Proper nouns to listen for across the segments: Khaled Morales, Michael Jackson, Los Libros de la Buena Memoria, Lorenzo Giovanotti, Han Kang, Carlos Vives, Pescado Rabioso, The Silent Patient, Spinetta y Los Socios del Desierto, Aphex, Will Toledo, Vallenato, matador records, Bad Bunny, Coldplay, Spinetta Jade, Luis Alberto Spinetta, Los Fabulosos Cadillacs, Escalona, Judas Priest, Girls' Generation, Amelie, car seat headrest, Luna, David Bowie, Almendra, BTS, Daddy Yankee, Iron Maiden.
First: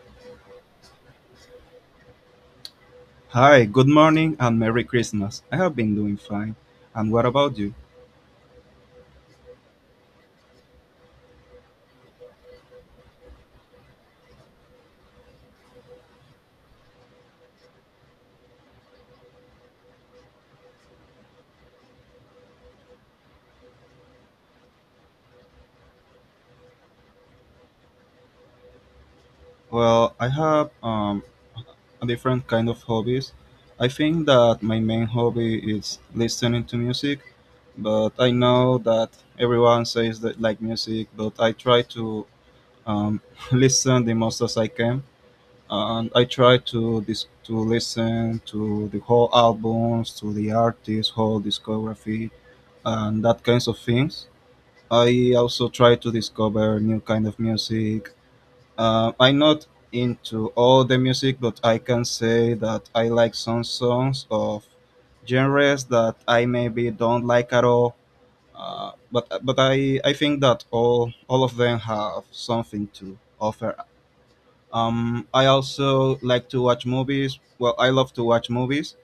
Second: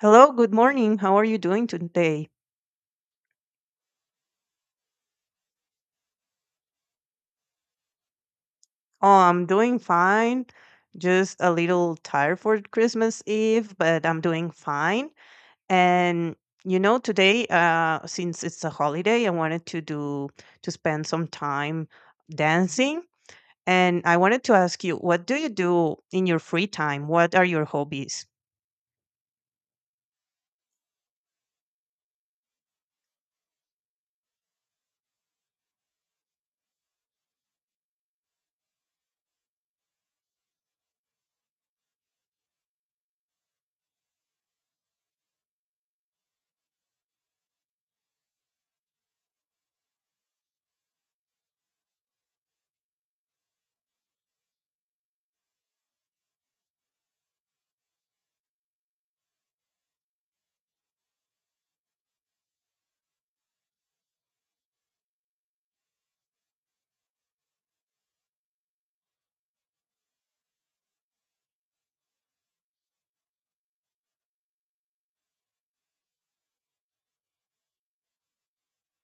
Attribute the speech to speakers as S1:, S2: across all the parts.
S1: Hello, good morning. How are you doing today?
S2: Hi, good morning and Merry Christmas. I have been doing fine. And what about you?
S1: Oh, I'm doing fine. Just a little tired for Christmas Eve, but I'm doing fine. And today, since it's a holiday, I wanted to do to spend some time dancing. And I wanted to ask you, what do you do in your free time? What are your hobbies?
S2: Well, I have a different kind of hobbies. I think that my main hobby is listening to music, but I know that everyone says that like music, but I try to um, listen the most as I can. And I try to to listen to the whole albums, to the artist, whole discography, and that kinds of things. I also try to discover new kind of music. I'm not into all the music, but I can say that I like some songs of genres that I maybe don't like at all. But I think that all of them have something to offer. I also like to watch movies. Well, I love to watch movies.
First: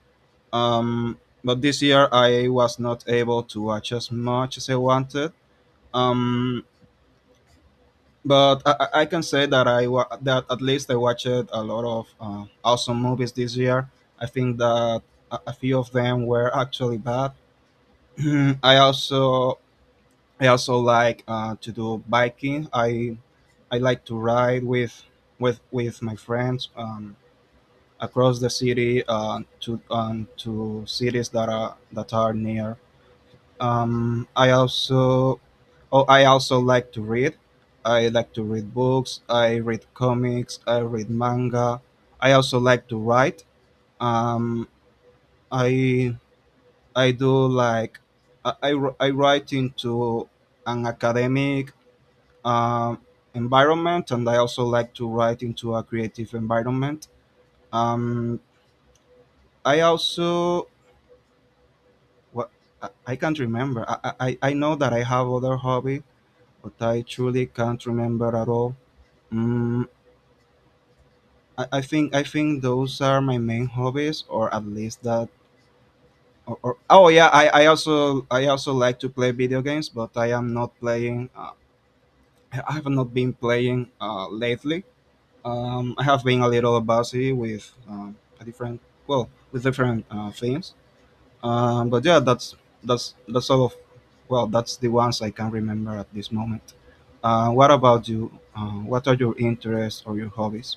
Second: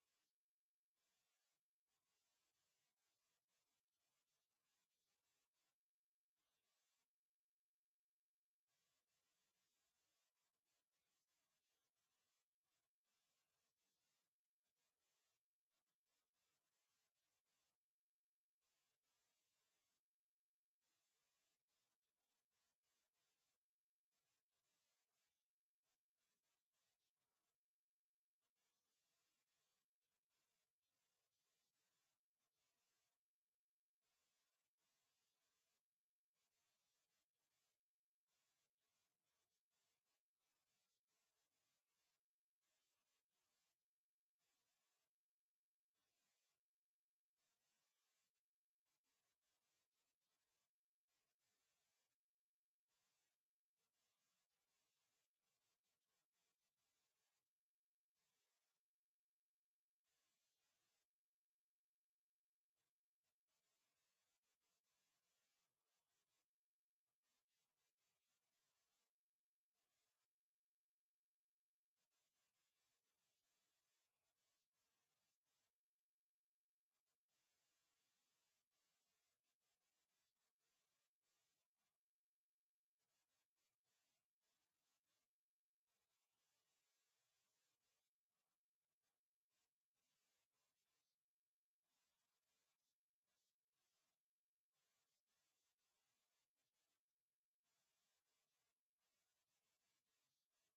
S2: But this year I was not able to watch as much as I wanted. Um, but I can say that that at least I watched a lot of awesome movies this year. I think that a few of them were actually bad. I also I also like to do biking. I like to ride with my friends across the city, to cities that are near. Um, I also oh I also like to read. I like to read books. I read comics. I read manga. I also like to write. Um, I I do like I, wr- I write into an academic um, environment, and I also like to write into a creative environment. Um, I also what I can't remember. I know that I have other hobby. But I truly can't remember at all. Mm, I think those are my main hobbies, or at least that. Or oh yeah, I also like to play video games, but I am not playing. I have not been playing lately. I have been a little busy with a different well with different things. But yeah, that's all of well, that's the ones I can remember at this moment. What about you? What are your interests or your hobbies?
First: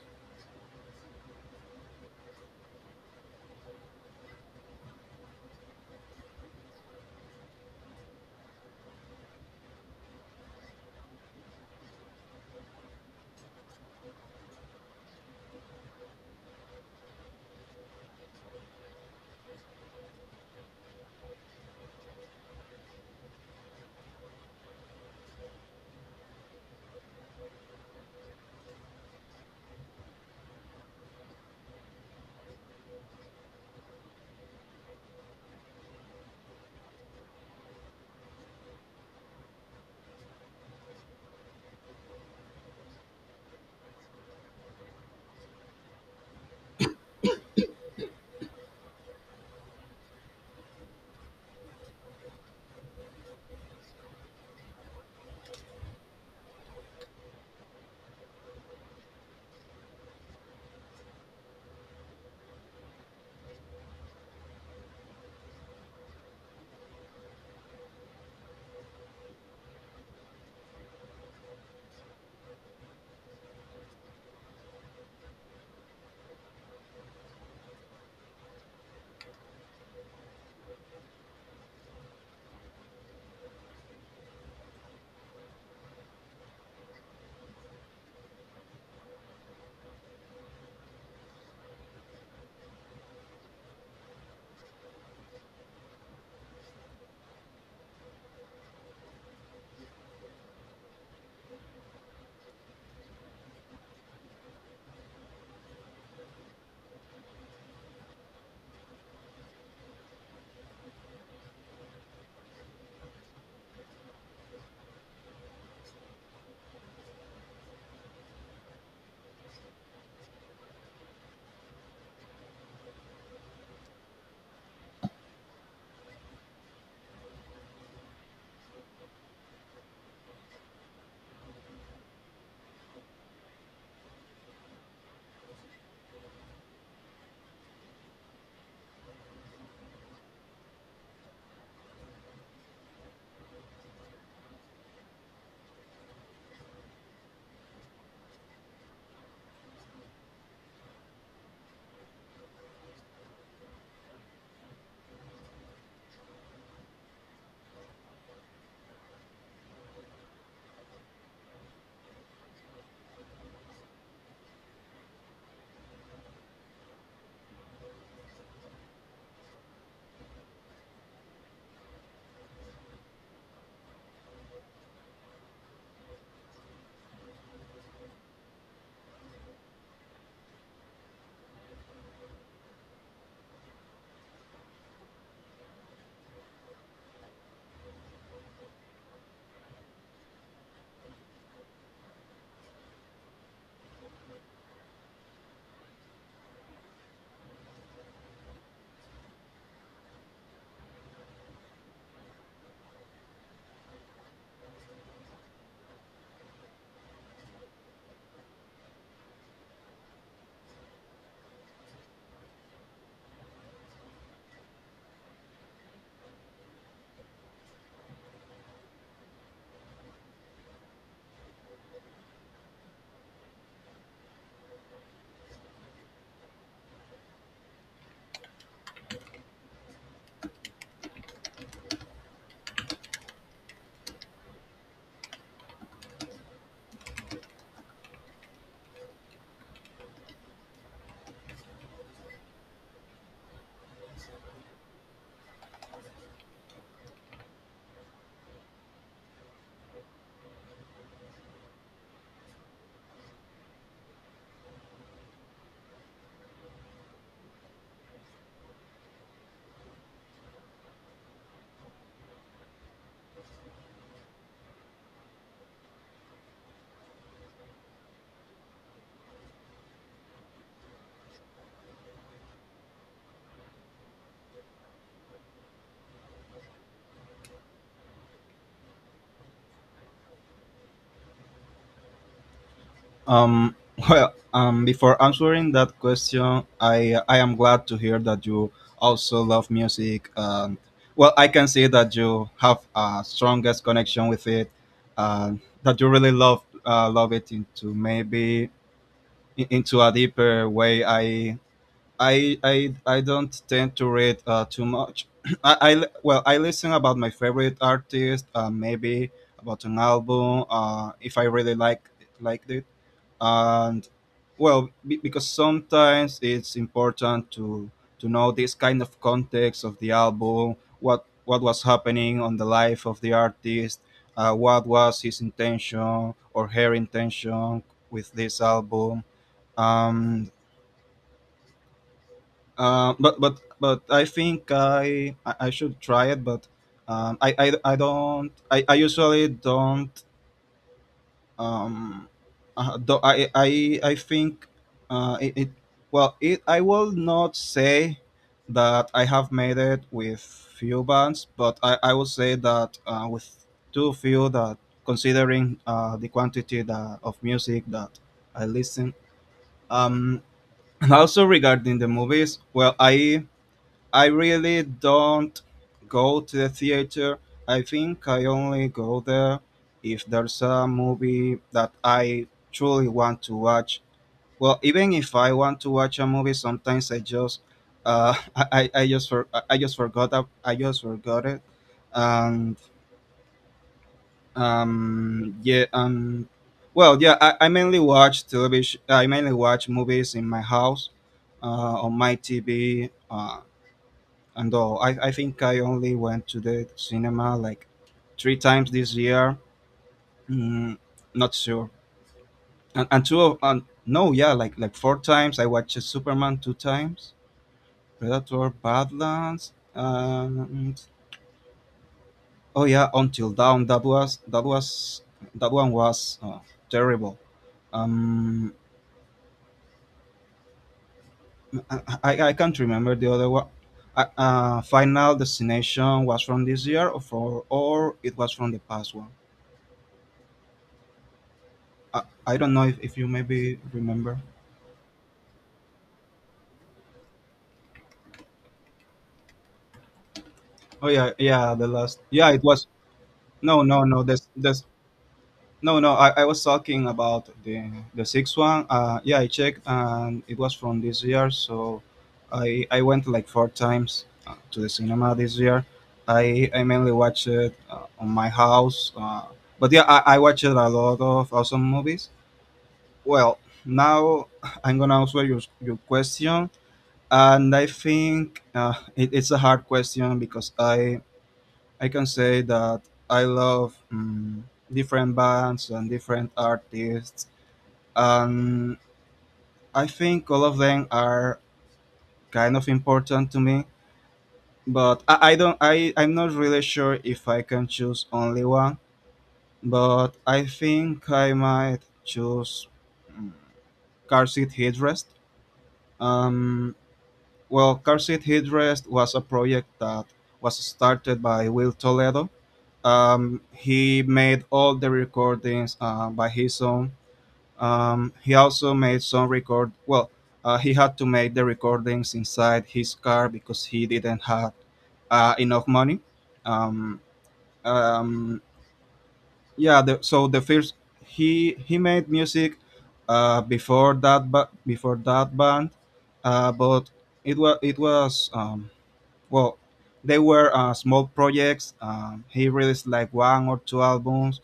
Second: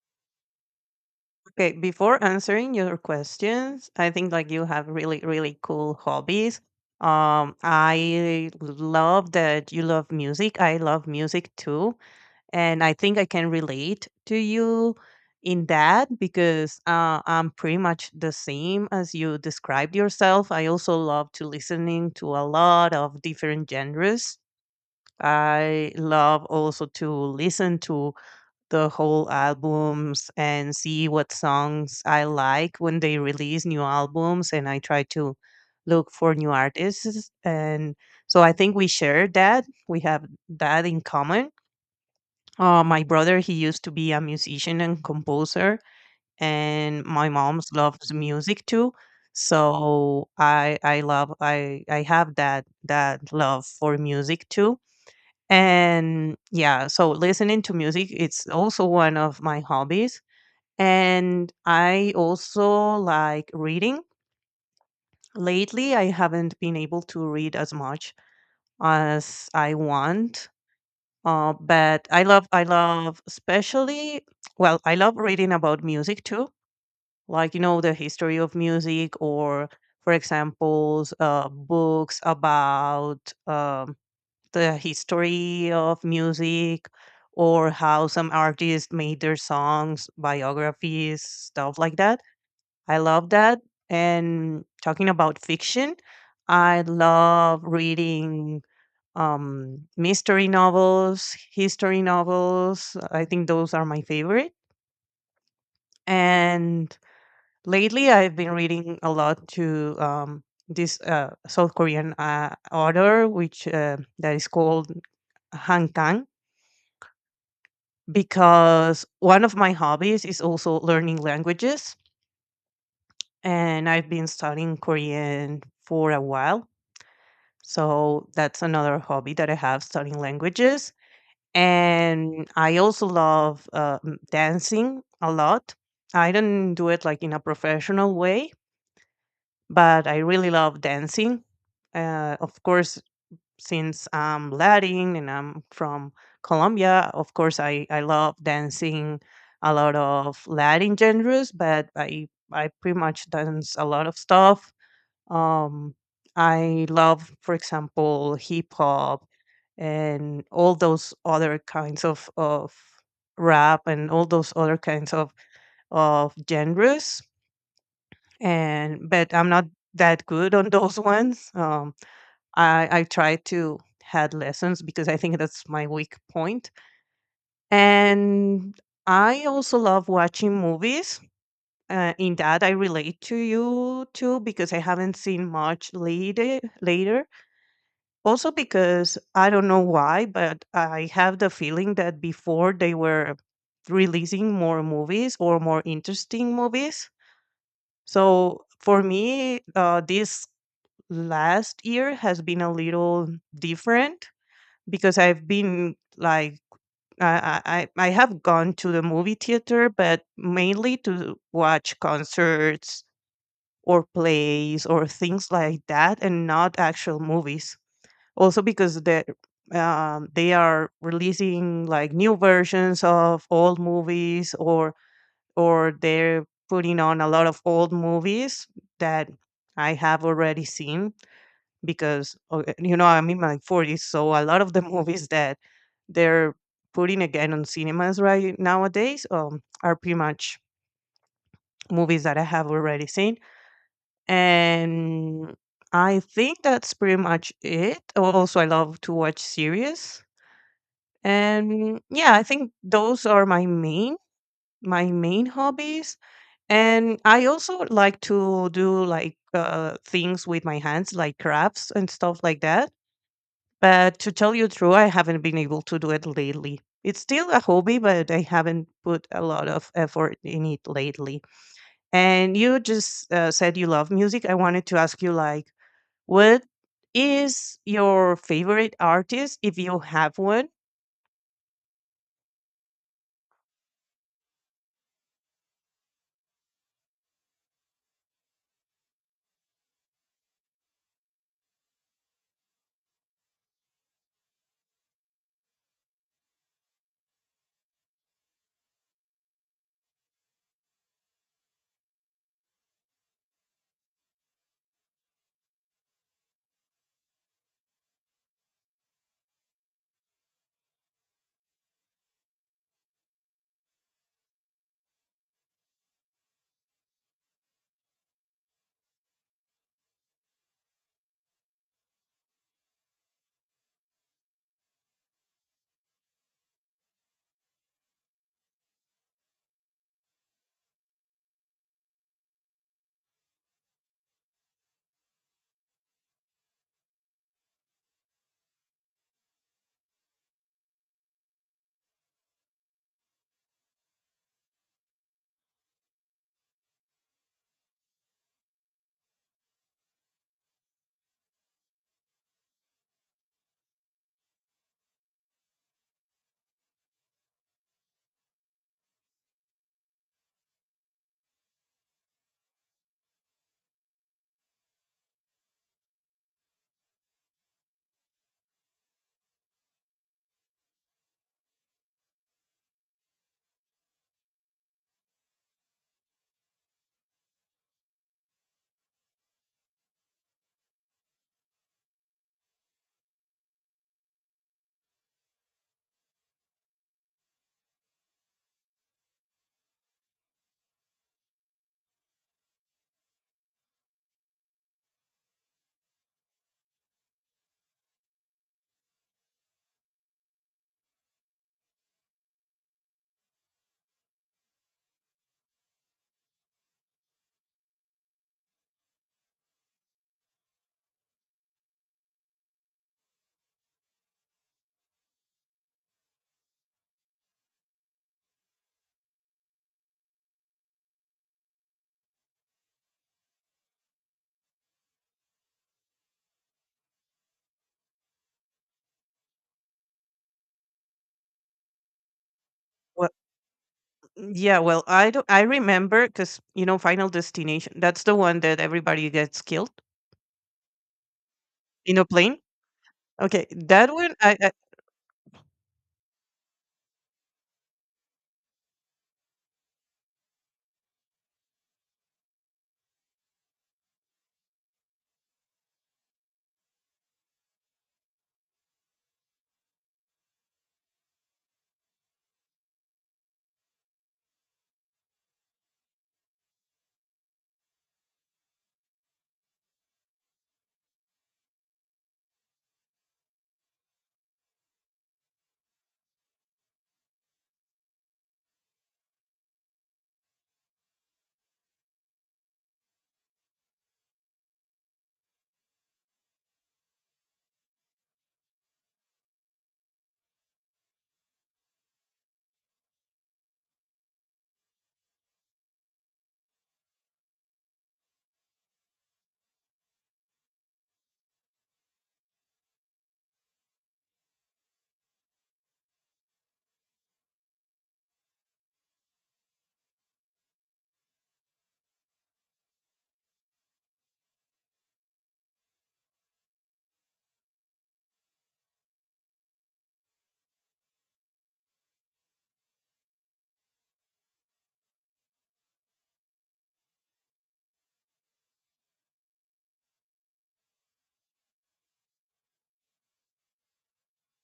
S1: Okay, before answering your questions, I think like you have really, really cool hobbies. I love that you love music. I love music too, and I think I can relate to you in that because I'm pretty much the same as you described yourself. I also love to listening to a lot of different genres. I love also to listen to the whole albums and see what songs I like when they release new albums and I try to look for new artists and so I think we share that. We have that in common. My brother, he used to be a musician and composer, and my mom loves music too. So I love I have that love for music too and yeah, so listening to music, it's also one of my hobbies. And I also like reading. Lately, I haven't been able to read as much as I want. But I love especially, well, I love reading about music too, like, the history of music or, for example, books about um, the history of music or how some artists made their songs, biographies, stuff like that. I love that. And talking about fiction, I love reading mystery novels, history novels. I think those are my favorite. And lately, I've been reading a lot to this South Korean author, which that is called Han Kang because one of my hobbies is also learning languages and I've been studying Korean for a while. So that's another hobby that I have studying languages. And I also love dancing a lot. I don't do it like in a professional way, but I really love dancing. Of course, since I'm Latin and I'm from Colombia, of course, I love dancing a lot of Latin genres, but I pretty much dance a lot of stuff. Um, I love, for example, hip hop and all those other kinds of rap and all those other kinds of genres. And but I'm not that good on those ones. I try to had lessons because I think that's my weak point. And I also love watching movies. In that, I relate to you too because I haven't seen much later. Later, also because I don't know why, but I have the feeling that before they were releasing more movies or more interesting movies. So for me, this last year has been a little different because I've been like I have gone to the movie theater, but mainly to watch concerts or plays or things like that, and not actual movies. Also because they are releasing like new versions of old movies, or they're putting on a lot of old movies that I have already seen because you know I'm in my 40s, so a lot of the movies that they're putting again on cinemas right nowadays are pretty much movies that I have already seen, and I think that's pretty much it. Also, I love to watch series, and yeah, I think those are my main hobbies. And I also like to do like things with my hands, like crafts and stuff like that. But to tell you true, I haven't been able to do it lately. It's still a hobby, but I haven't put a lot of effort in it lately. And you just said you love music. I wanted to ask you, like, what is your favorite artist if you have one?
S2: Um, well, before answering that question, I am glad to hear that you also love music. And well, I can see that you have a strongest connection with it, uh, that you really love it into maybe into a deeper way. I don't tend to read too much. I li- well I listen about my favorite artist, maybe about an album, if I really liked it, and because sometimes it's important to know this kind of context of the album, what was happening on the life of the artist, what was his intention or her intention with this album. Um, but I think I should try it. But I don't I usually don't um do, I think it, it well it I will not say that I have made it with few bands, but I will say that, with too few that, considering the quantity that of music that I listen. um and also regarding the movies, well, I really don't go to the theater. I think I only go there if there's a movie that I truly want to watch. Well, even if I want to watch a movie, sometimes I just forgot it, and yeah, well, yeah, I mainly watch television. I mainly watch movies in my house, uh, on my TV. And all. I think I only went to the cinema like three times this year. Mm, Not sure. And no, yeah, like four times. I watched Superman two times, Predator, Badlands, and oh yeah, Until Dawn. That one was terrible. Um, I can't remember the other one. Final Destination was from this year, or it was from the past one. I don't know if you
S1: Well,
S2: maybe remember.
S1: yeah, well, I don't. I remember because you know, Final Destination. That's the one that everybody gets killed
S2: Oh yeah, yeah, the
S1: in
S2: last.
S1: a
S2: Yeah,
S1: plane.
S2: it was.
S1: Okay,
S2: No, no,
S1: that
S2: no.
S1: one,
S2: There's
S1: I
S2: there's no, no. I was talking about the sixth one. Yeah, I checked and it was from this year. So, I went like four times to the cinema this year. I mainly watched it on my house. But yeah, I watched a lot of awesome movies. Well, now I'm gonna answer your question. And I think it's a hard question because I can say that I love different bands and different artists, and I think all of them are kind of important to me. But I don't I I'm not really sure if I can choose only one, but I think I might choose, mm, Car Seat Headrest. um Well, Car Seat Headrest was a project that was started by Will Toledo. He made all the recordings by his own. He also made some record. Well, he had to make the recordings inside his car because he didn't have enough money. Um, um, yeah, the, so the first he made music before that, but before that band, but it was well they were small projects. He released like one or two albums,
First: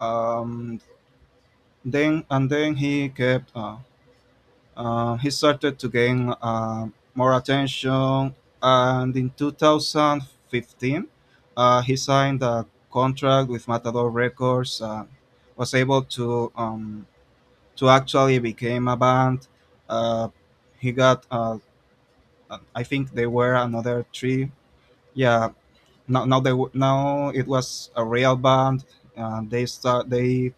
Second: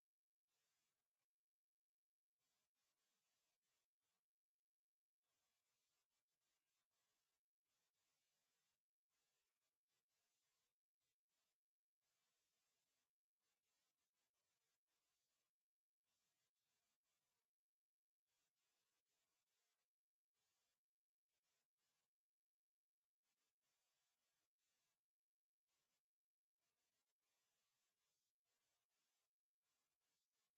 S2: um, then he kept he started to gain more attention, and in 2015 he signed a contract with Matador Records and was able to actually became a band. uh, he got I think they were another three. Yeah, now it was a real band, and they start they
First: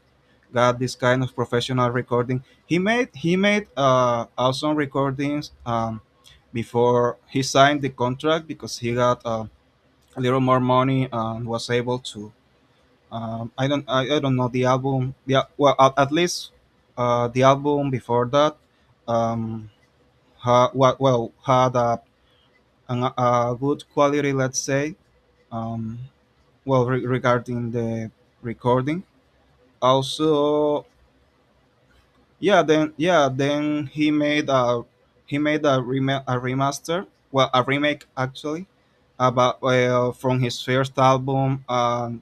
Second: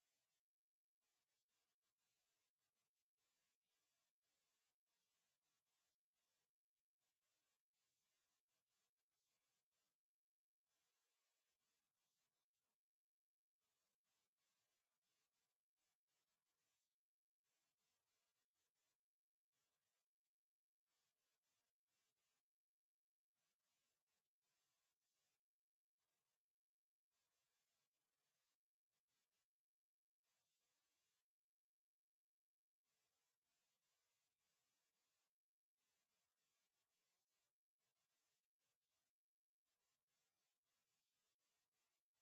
S2: got this kind of professional recording. He made awesome recordings before he signed the contract, because he got a little more money and was able to— I don't I don't know the album yeah well, at least the album before that um ha, wa- well had a good quality, let's say, um regarding the recording also. Then he made a remaster, well, a remake actually, about from his first album. And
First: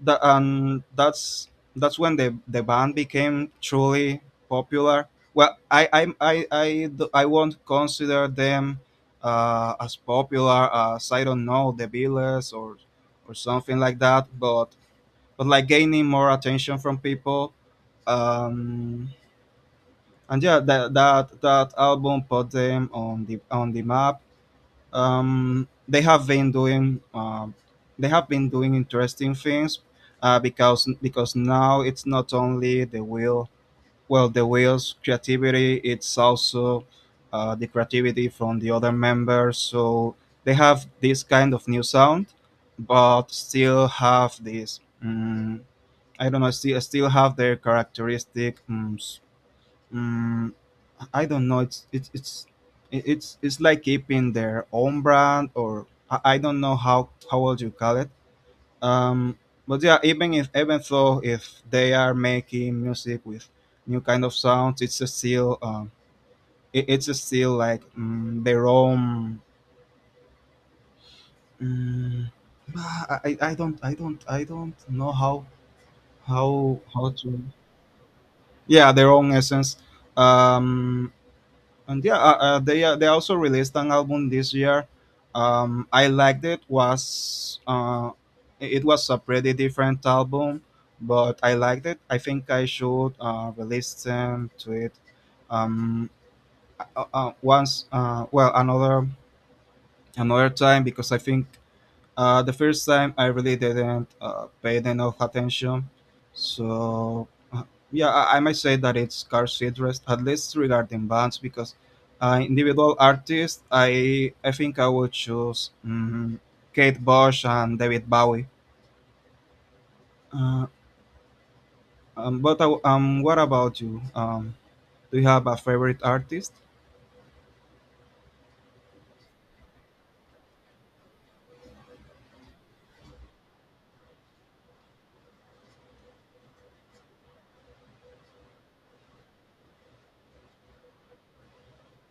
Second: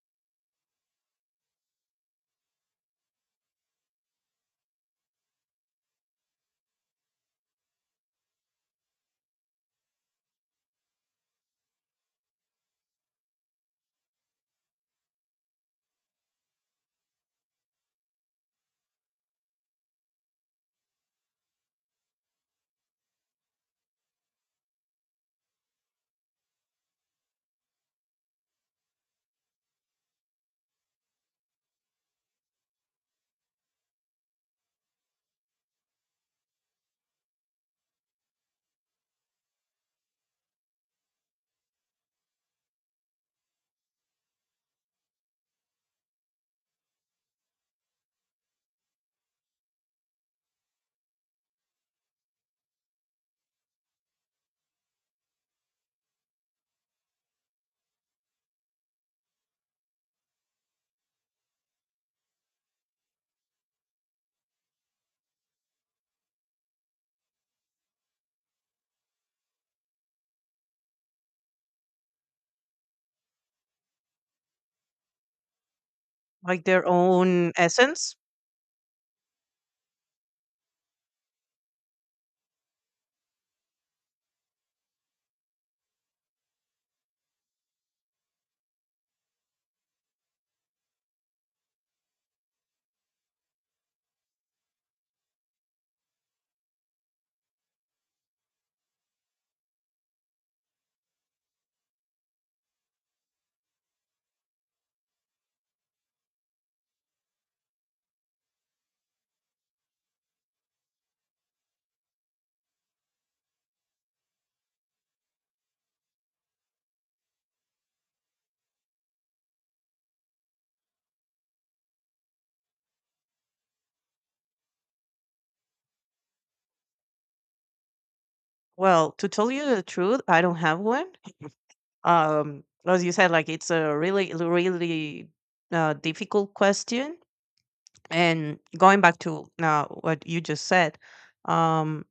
S2: that and that's that's when the band became truly popular. Well, I won't consider them as popular as, I don't know, the Beatles, or something like that, but like gaining more attention from people. Um, and yeah, that album put them on the map. Um, they have been doing um, they have been doing interesting things because now it's not only the Will's creativity, it's also the creativity from the other members, so they have this kind of new sound, but still have this— I don't know, still have their characteristic. Um, I don't know. It's it- it's like keeping their own brand, or I don't know how would you call it. Um, but yeah, even though if they are making music with new kind of sounds, it's a still, it's a still like, their own. Um, I don't know how
S1: like
S2: how
S1: their
S2: how to—
S1: own essence.
S2: Yeah, their own essence. um and yeah, they also released an album this year. I liked it. Was It was a pretty different album, but I liked it. I think I should release them to it um once, another time because I think the first time I really didn't pay enough attention. So, uh, yeah, I might say that it's scarce interest, at least regarding bands, because individual artists, I think I would choose Kate Bush and David Bowie. Uh, but I w What about you? Do you have a favorite artist?
S1: Well, to tell you the truth, I don't have one. Um, as you said, like it's a really, really difficult question and going back to now what you just said, um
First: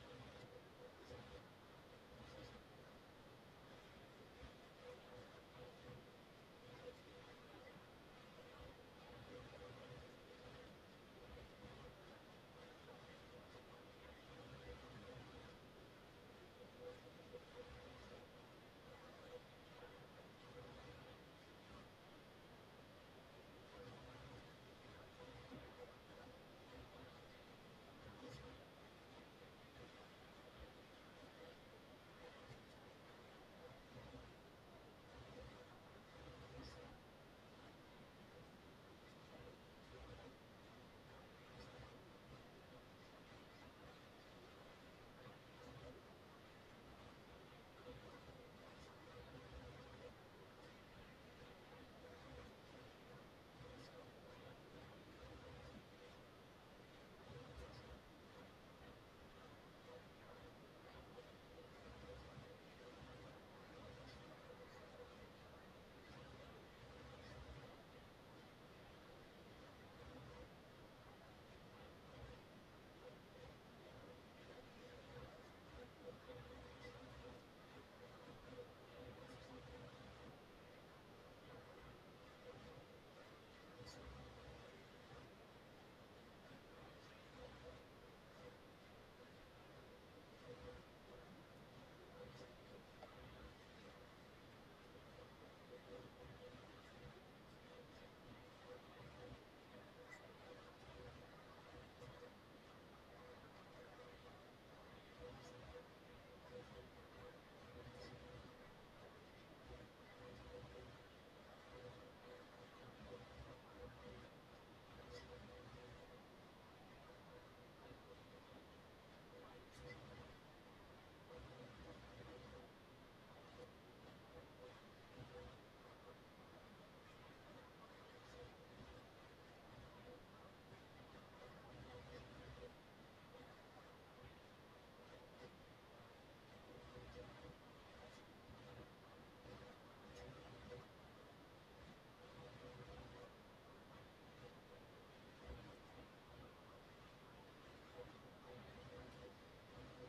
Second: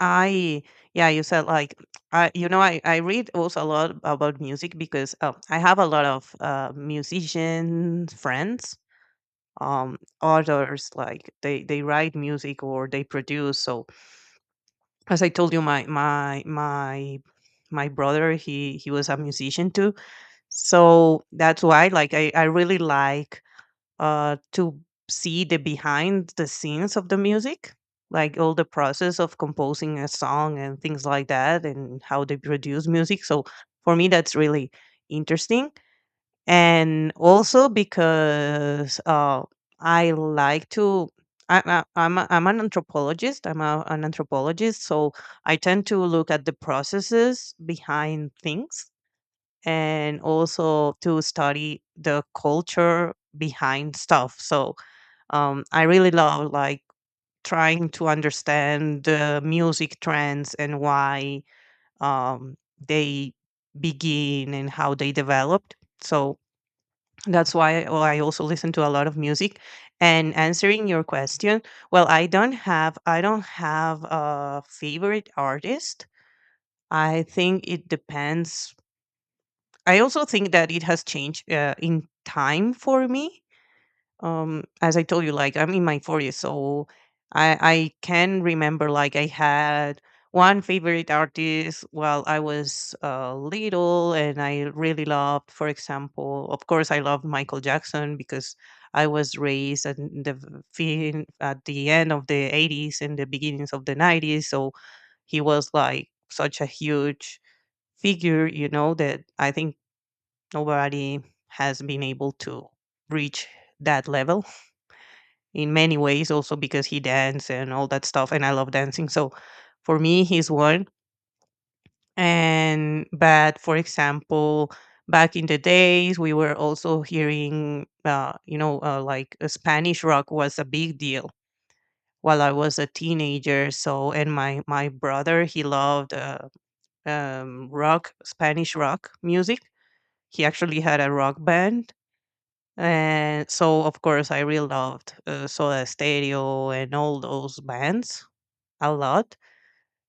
S1: I yeah, you said like I you know I read also a lot about music because oh, I have a lot of musician friends, others like they write music or they produce. So as I told you, my brother, he was a musician too. So that's why, like, I really like to see the behind the scenes of the music, like all the process of composing a song and things like that, and how they produce music. So for me, that's really interesting. And also because I like to, I'm an anthropologist, an anthropologist, so I tend to look at the processes behind things and also to study the culture behind stuff. So I really love like trying to understand the music trends and why um, they begin and how they developed. So that's why, well, I also listen to a lot of music. And answering your question, well, I don't have a favorite artist. I think it depends. I also think that it has changed in time for me. As I told you, like I'm in my 40s, so I can remember like I had one favorite artist while I was little, and I really loved, for example, of course, I loved Michael Jackson because I was raised at the at the end of the 80s and the beginnings of the 90s, so he was like such a huge figure, you know, that I think nobody has been able to reach that level in many ways, also because he danced and all that stuff. And I love dancing. So for me, he's one. And, but for example, back in the days, we were also hearing, like Spanish rock was a big deal while I was a teenager. So, and my brother, he loved rock, Spanish rock music. He actually had a rock band. And so, of course, I really loved Soda Stereo and all those bands a lot.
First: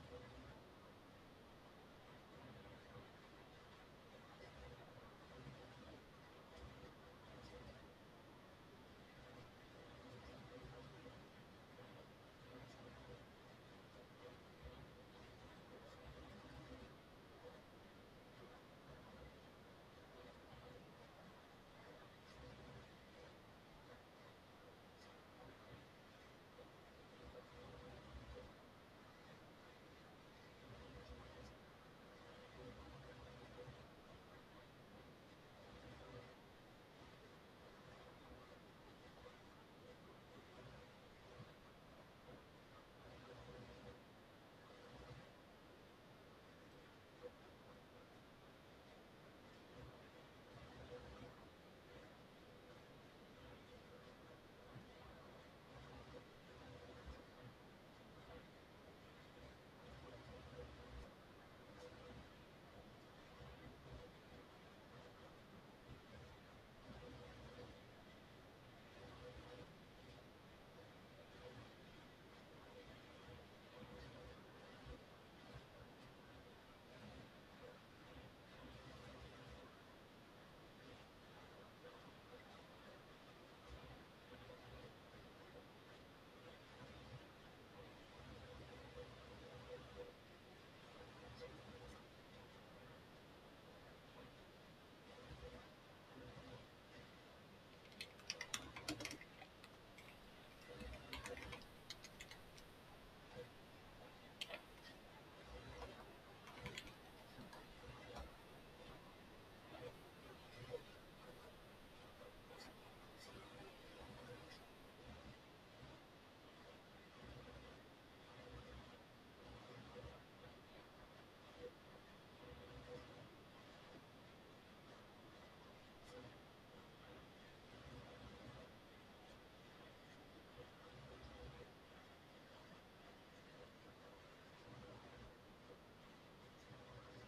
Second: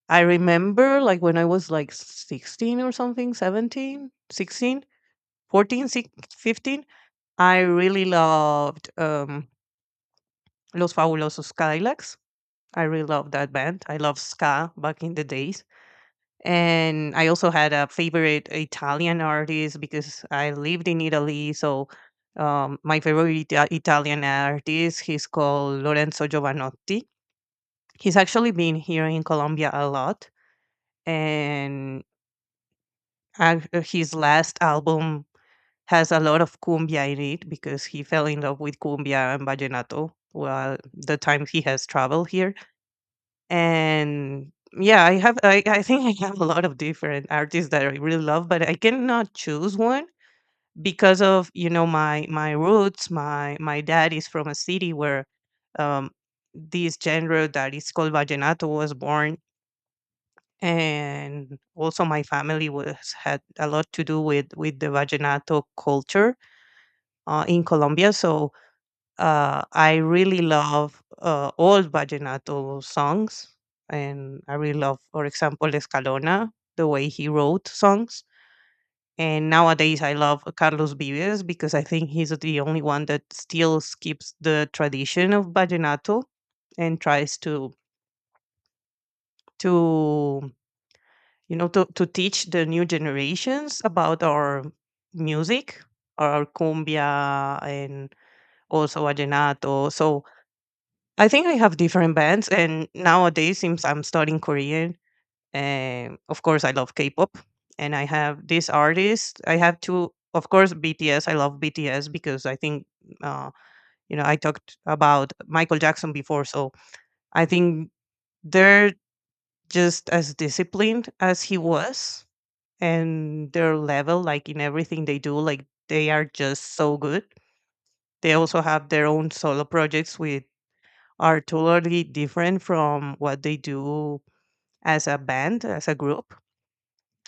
S1: I remember like when I was like 16 or something, 17, 16, 14, 6, 15. I really loved Los Fabulosos Cadillacs. I really loved that band. I loved ska back in the days. And I also had a favorite Italian artist because I lived in Italy. So my favorite Italian artist, he's called Lorenzo Giovanotti. He's actually been here in Colombia a lot. And his last album has a lot of cumbia in it because he fell in love with cumbia and vallenato while the time he has traveled here and yeah I think I have a lot of different artists that I really love but I cannot choose one because of you know my roots, my dad is from a city where um this genre that is called vallenato was born and also my family was had a lot to do with the vallenato culture in Colombia. So I really love old vallenato songs, and I really love, for example, Escalona, the way he wrote songs. And nowadays, I love Carlos Vives because I think he's the only one that still keeps the tradition of vallenato and tries to you know to teach the new generations about our music, our cumbia, and also vallenato. So I think I have different bands, and nowadays, since I'm studying Korean, of course, I love K-pop, and I have this artist. I have two, of course, BTS. I love BTS because I think, uh, I talked about Michael Jackson before, so I think they're just as disciplined as he was, and their level, like in everything they do, like they are just so good. They also have their own solo projects with are totally different from what they do as a band, as a group.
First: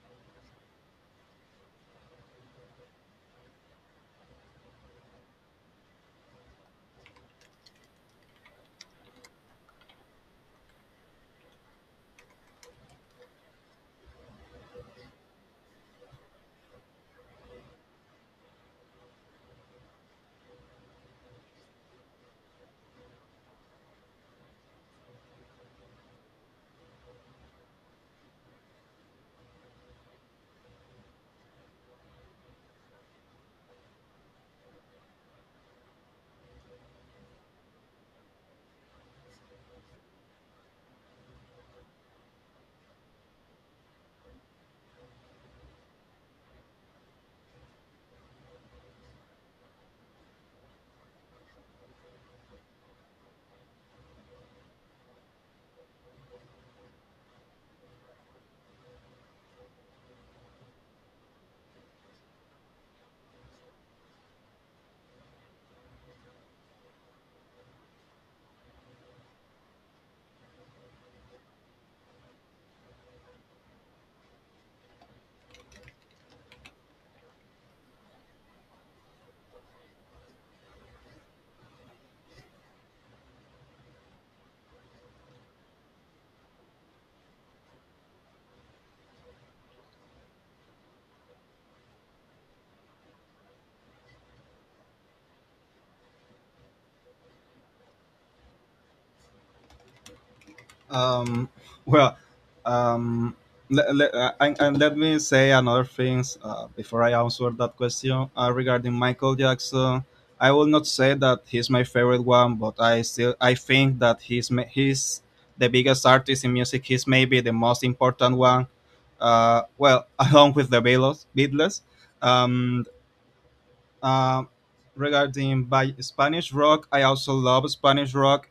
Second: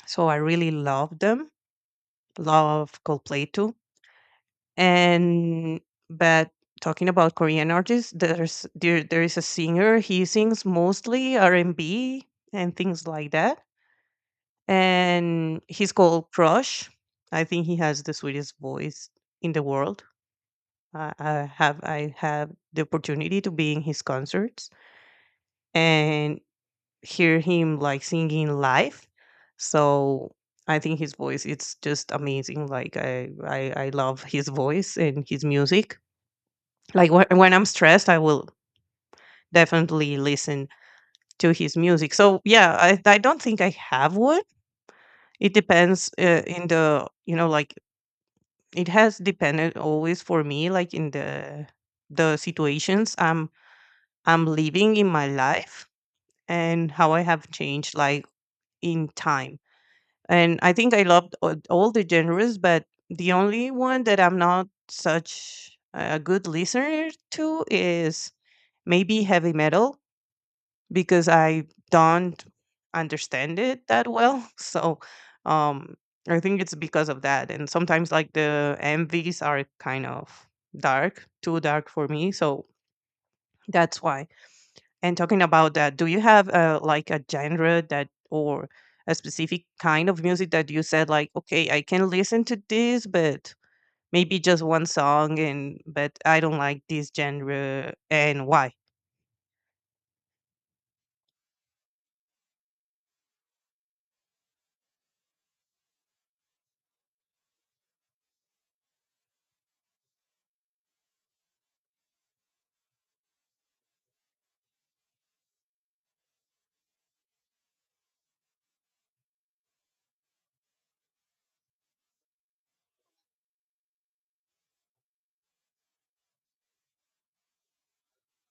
S1: So I really love them, love Coldplay too. And but talking about Korean artists, there there is a singer. He sings mostly R&B and things like that. And he's called Crush. I think he has the sweetest voice in the world. I have the opportunity to be in his concerts, and hear him like singing live. So I think his voice it's just amazing. Like I love his voice and his music. Like when I'm stressed, I will definitely listen to his music. So yeah, I don't think I have one. It depends in the like it has depended always for me like in the situations I'm living in my life, and how I have changed like in time. And I think I loved all the genres, but the only one that I'm not such a good listener to is maybe heavy metal because I don't understand it that well. So um, I think it's because of that. And sometimes like the MVs are kind of dark, too dark for me. So that's why. And talking about that, do you have a like a genre that, or a specific kind of music that you said like, okay, I can listen to this, but maybe just one song, and but I don't like this genre, and why?
S2: Um, well, um, le- le- and let me say another things before I answer that question regarding Michael Jackson. I will not say that he's my favorite one, but I still I think that he's the biggest artist in music. He's maybe the most important one. Well, along with the Beatles. Beatles. Um, uh, Regarding by Spanish rock, I also love Spanish rock,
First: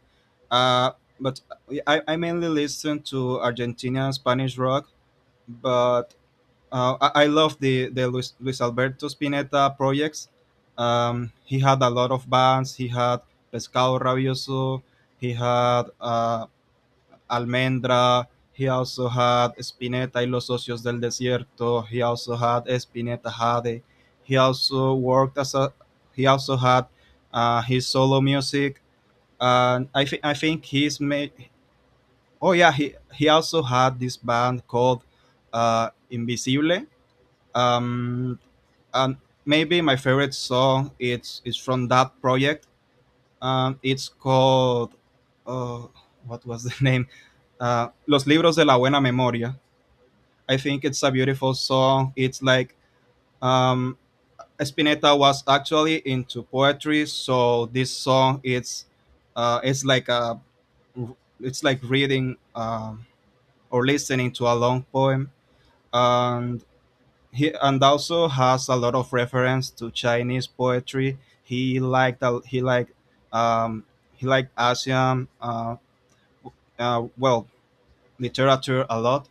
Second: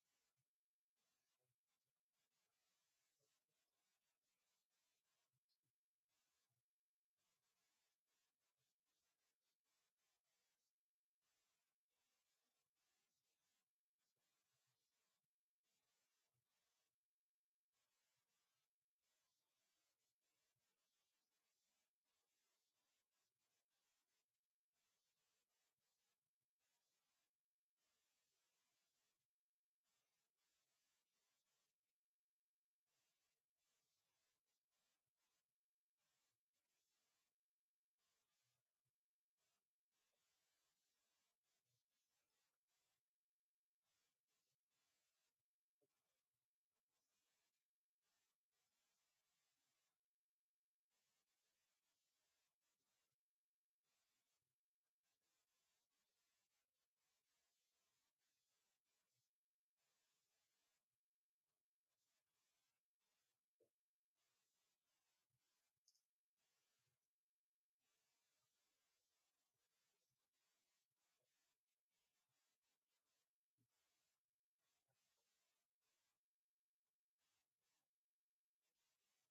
S2: uh, but I mainly listen to Argentina Spanish rock. But I love the Luis Alberto Spinetta projects. He had a lot of bands. He had Pescado Rabioso. He had Almendra. He also had Spinetta y Los Socios del Desierto. He also had Spinetta Jade. He also worked as a. He also had his solo music. And I think he's made. Oh yeah, he also had this band called Invisible. Um, and maybe my favorite song it's is from that project. It's called. Uh, what was the name? Los Libros de la Buena Memoria. I think it's a beautiful song. It's like um, Spinetta was actually into poetry, so this song it's like a it's like reading, or listening to, a long poem, and he and also has a lot of reference to Chinese poetry. Um, he liked Asian uh, well literature a lot.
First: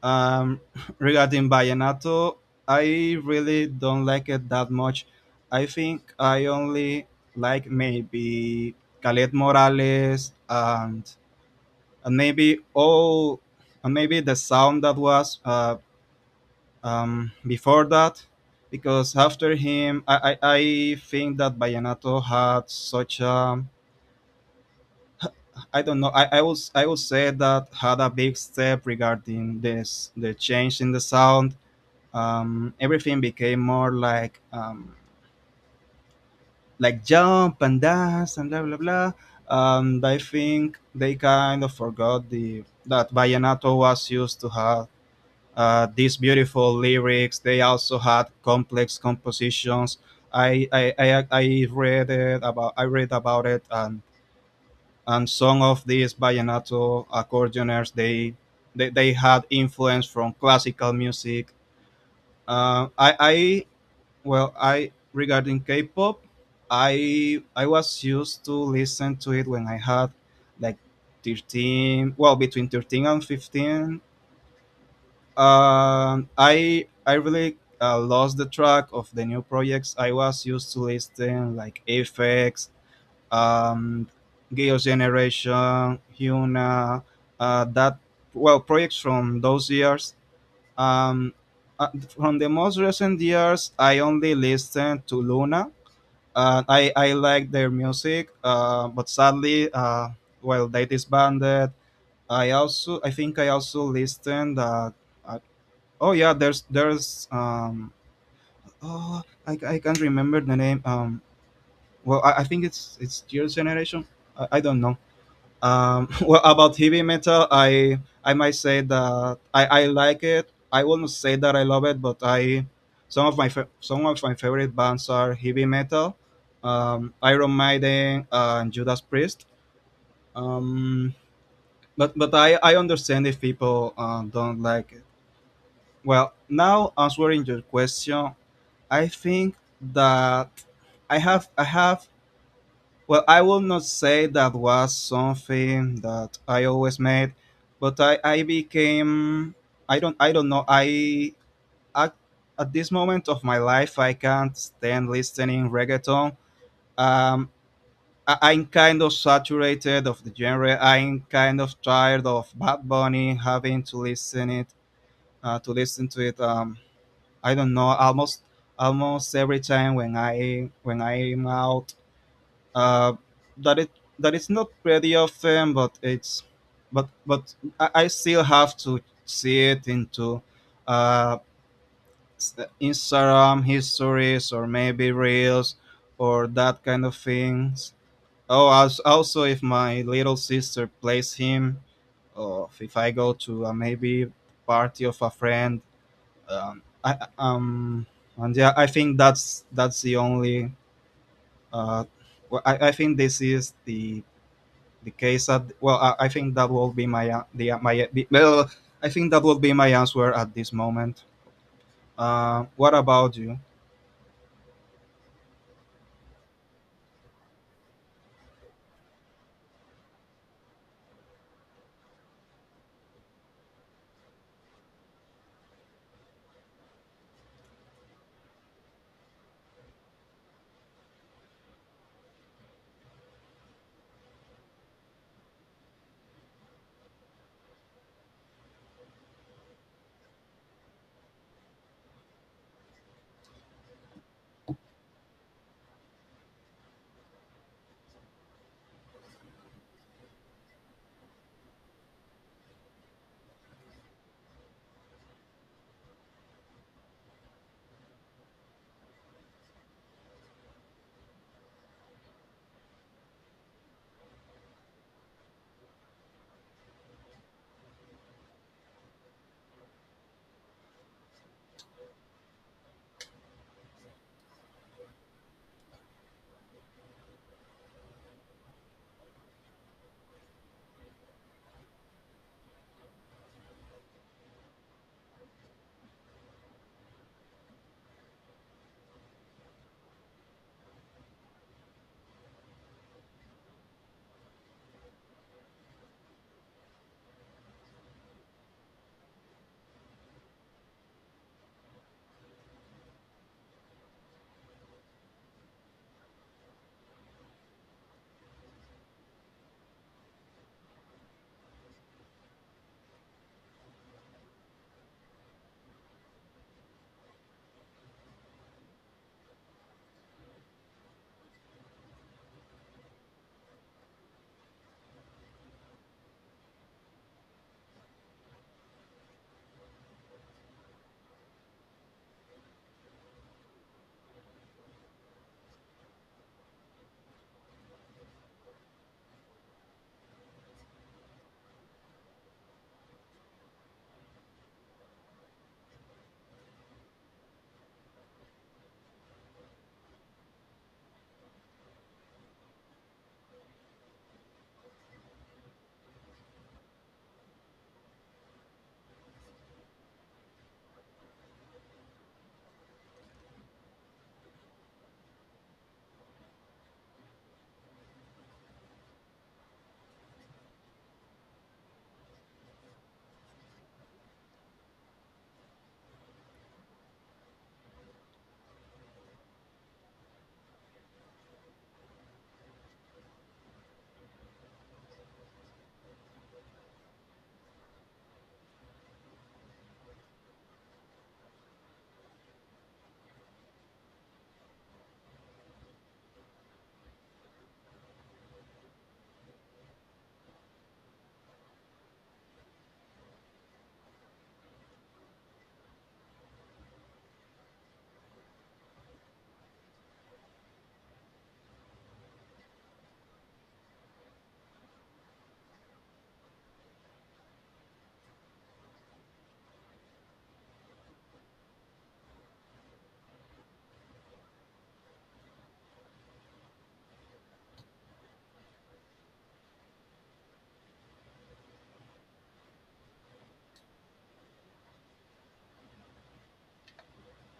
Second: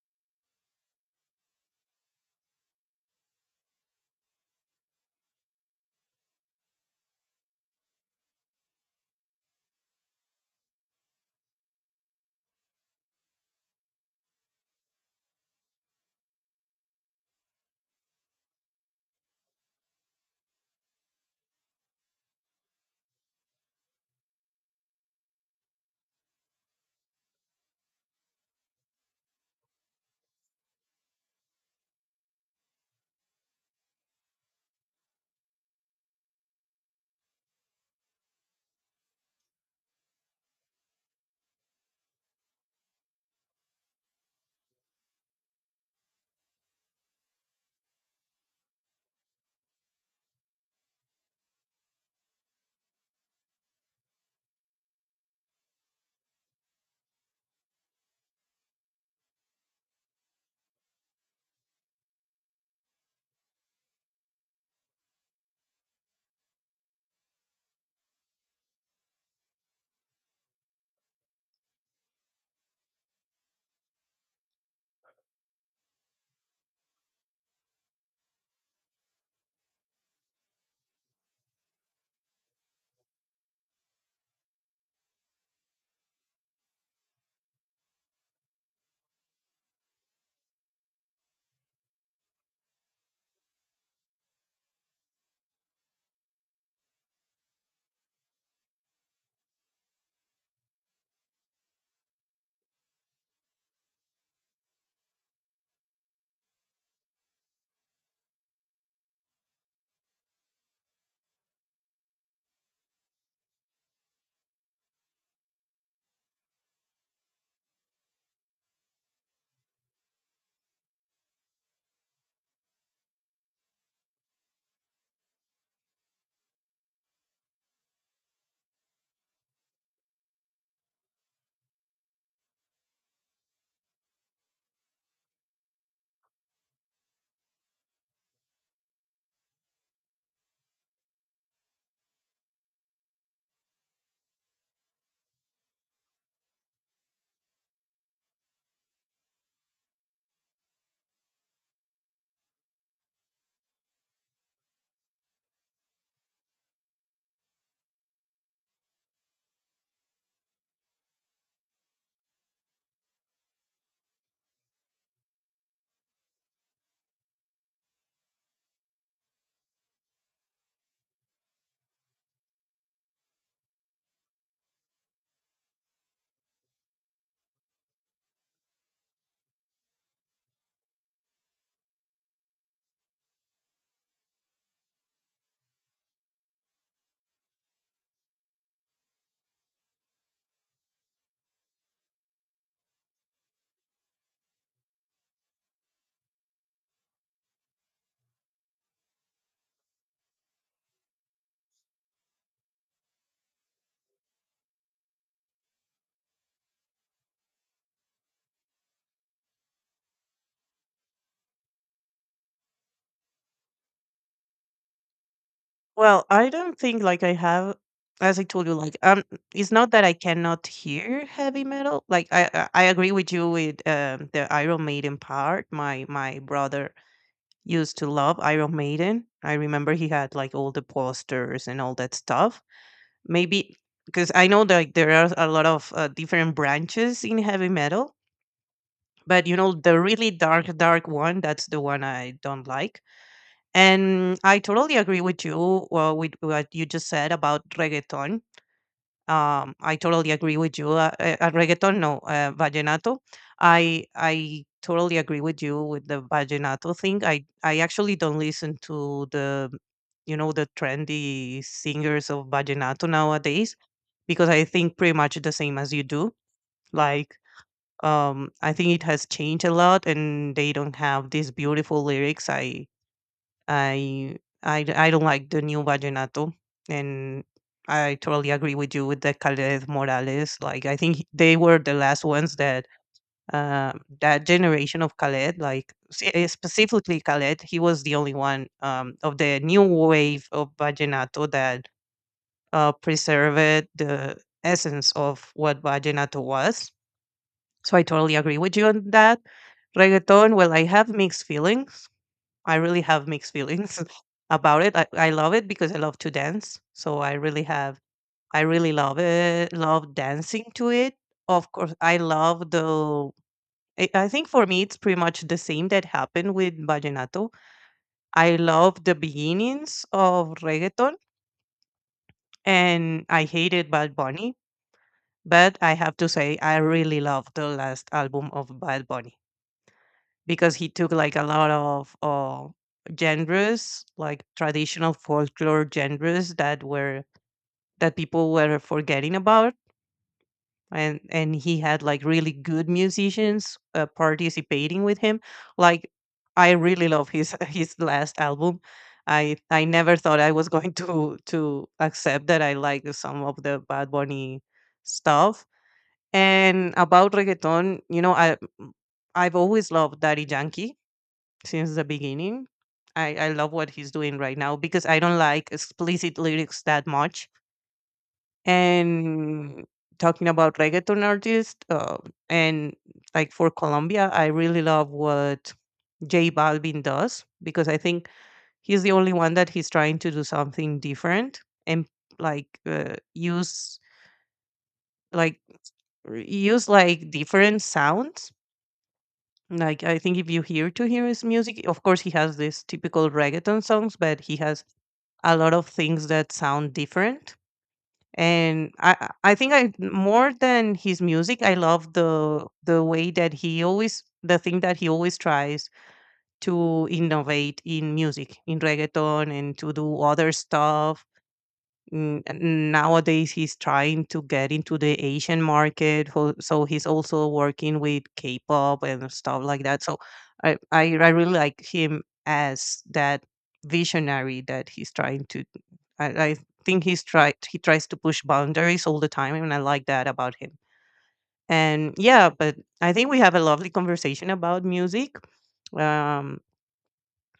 S2: Um, Regarding Vallenato, I really don't like it that much. I think I only like maybe Khaled Morales, and maybe the sound that was before that, because after him I think that Vallenato had such a, I don't know, I would say that had a big step regarding this the change in the sound. Everything became more like, like jump and dance and blah blah blah. And I think they kind of forgot the that vallenato was used to have these beautiful lyrics. They also had complex compositions. I read about it, and some of these vallenato accordioners they had influence from classical music. I, Well, I Regarding K-pop, I was used to listen to it when I had like 13, well, between 13 and 15. I really lost the track of the new projects. I was used to listening like Aphex, um, Girls' Generation, Huna, that well projects from those years. Um, uh, from the most recent years, I only listened to Luna and I like their music. But sadly, while they disbanded. I also listened. Uh, oh yeah, there's oh, I can't remember the name. Well, I think it's your generation. I don't know. Well, about heavy metal, I might say that I like it. I wouldn't say that I love it, but I some of my fa- some of my favorite bands are heavy metal, Iron Maiden and Judas Priest. Um, but I understand if people don't like it. Well, now answering your question, I think that I have, well, I will not say that was something that I always made, but I became, I don't, I don't know, I, at, at this moment of my life I can't stand listening reggaeton. Um, I'm kind of saturated of the genre. I'm kind of tired of Bad Bunny having to listen it to listen to it. I don't know, almost every time when I'm out, uh, that it that it's not pretty often, but it's but I still have to see it into uh, s- Instagram histories or maybe reels or that kind of things. Oh, also if my little sister plays him, or if I go to a, maybe, party of a friend. Um, I um and yeah, I think that's the only, uh, well, I think this is the case, that, well, I think that will be my, the my the, well I think that will be my answer at this moment. What about you?
S1: Well, I don't think like I have, as I told you, like it's not that I cannot hear heavy metal. Like I agree with you with the Iron Maiden part. My brother used to love Iron Maiden. I remember he had like all the posters and all that stuff. Maybe because I know that, like, there are a lot of different branches in heavy metal, but you know, the really dark one. That's the one I don't like, and I totally agree with you with what you just said about reggaeton. I totally agree with you. Reggaeton, no, vallenato. I totally agree with you with the vallenato thing. I actually don't listen to the the trendy singers of vallenato nowadays because I think pretty much the same as you do. Like I think it has changed a lot, and they don't have these beautiful lyrics. I I don't like the new vallenato, and I totally agree with you with the Caled Morales. Like I think they were the last ones that uh, that generation of Caled, like specifically Caled, he was the only one of the new wave of vallenato that preserved the essence of what vallenato was. So I totally agree with you on that. Reggaeton, well, I have mixed feelings, I really have mixed feelings about it. I love it because I love to dance. So I really have, I really love it, love dancing to it. Of course, I love the, I think for me, it's pretty much the same that happened with Vallenato. I love the beginnings of reggaeton, and I hated Bad Bunny, but I have to say, I really love the last album of Bad Bunny, because he took like a lot of genres, like traditional folklore genres that were, that people were forgetting about, and he had like really good musicians participating with him. Like I really love his his last album. I never thought I was going to accept that I like some of the Bad Bunny stuff. And about reggaeton, you know, I I've always loved Daddy Yankee since the beginning. I love what he's doing right now because I don't like explicit lyrics that much. And talking about reggaeton artists, and like for Colombia, I really love what J Balvin does because I think he's the only one that he's trying to do something different, and like use like use like different sounds. Like I think if you hear to hear his music, of course he has these typical reggaeton songs, but he has a lot of things that sound different. And I think i, more than his music, I love the way that he always, the thing that he always tries to innovate in music, in reggaeton, and to do other stuff. Mm, and nowadays he's trying to get into the asian market, so he's also working with k-pop and stuff like that. So I really like him as that visionary that he's trying to, I think he's tried he tries to push boundaries all the time, and I like that about him. And yeah, but I think we have a lovely conversation about music. Um,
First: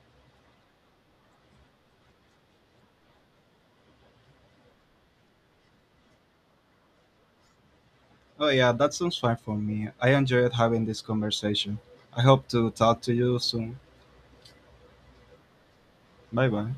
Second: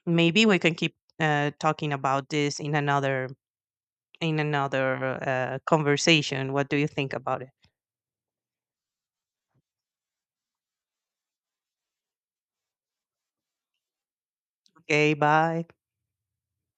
S1: maybe we can keep talking about this in another, in another conversation. What do you think about it?
S2: Oh yeah, that sounds fine for me. I enjoyed having this conversation. I hope to talk to you soon.
S1: Okay, bye.
S2: Bye bye.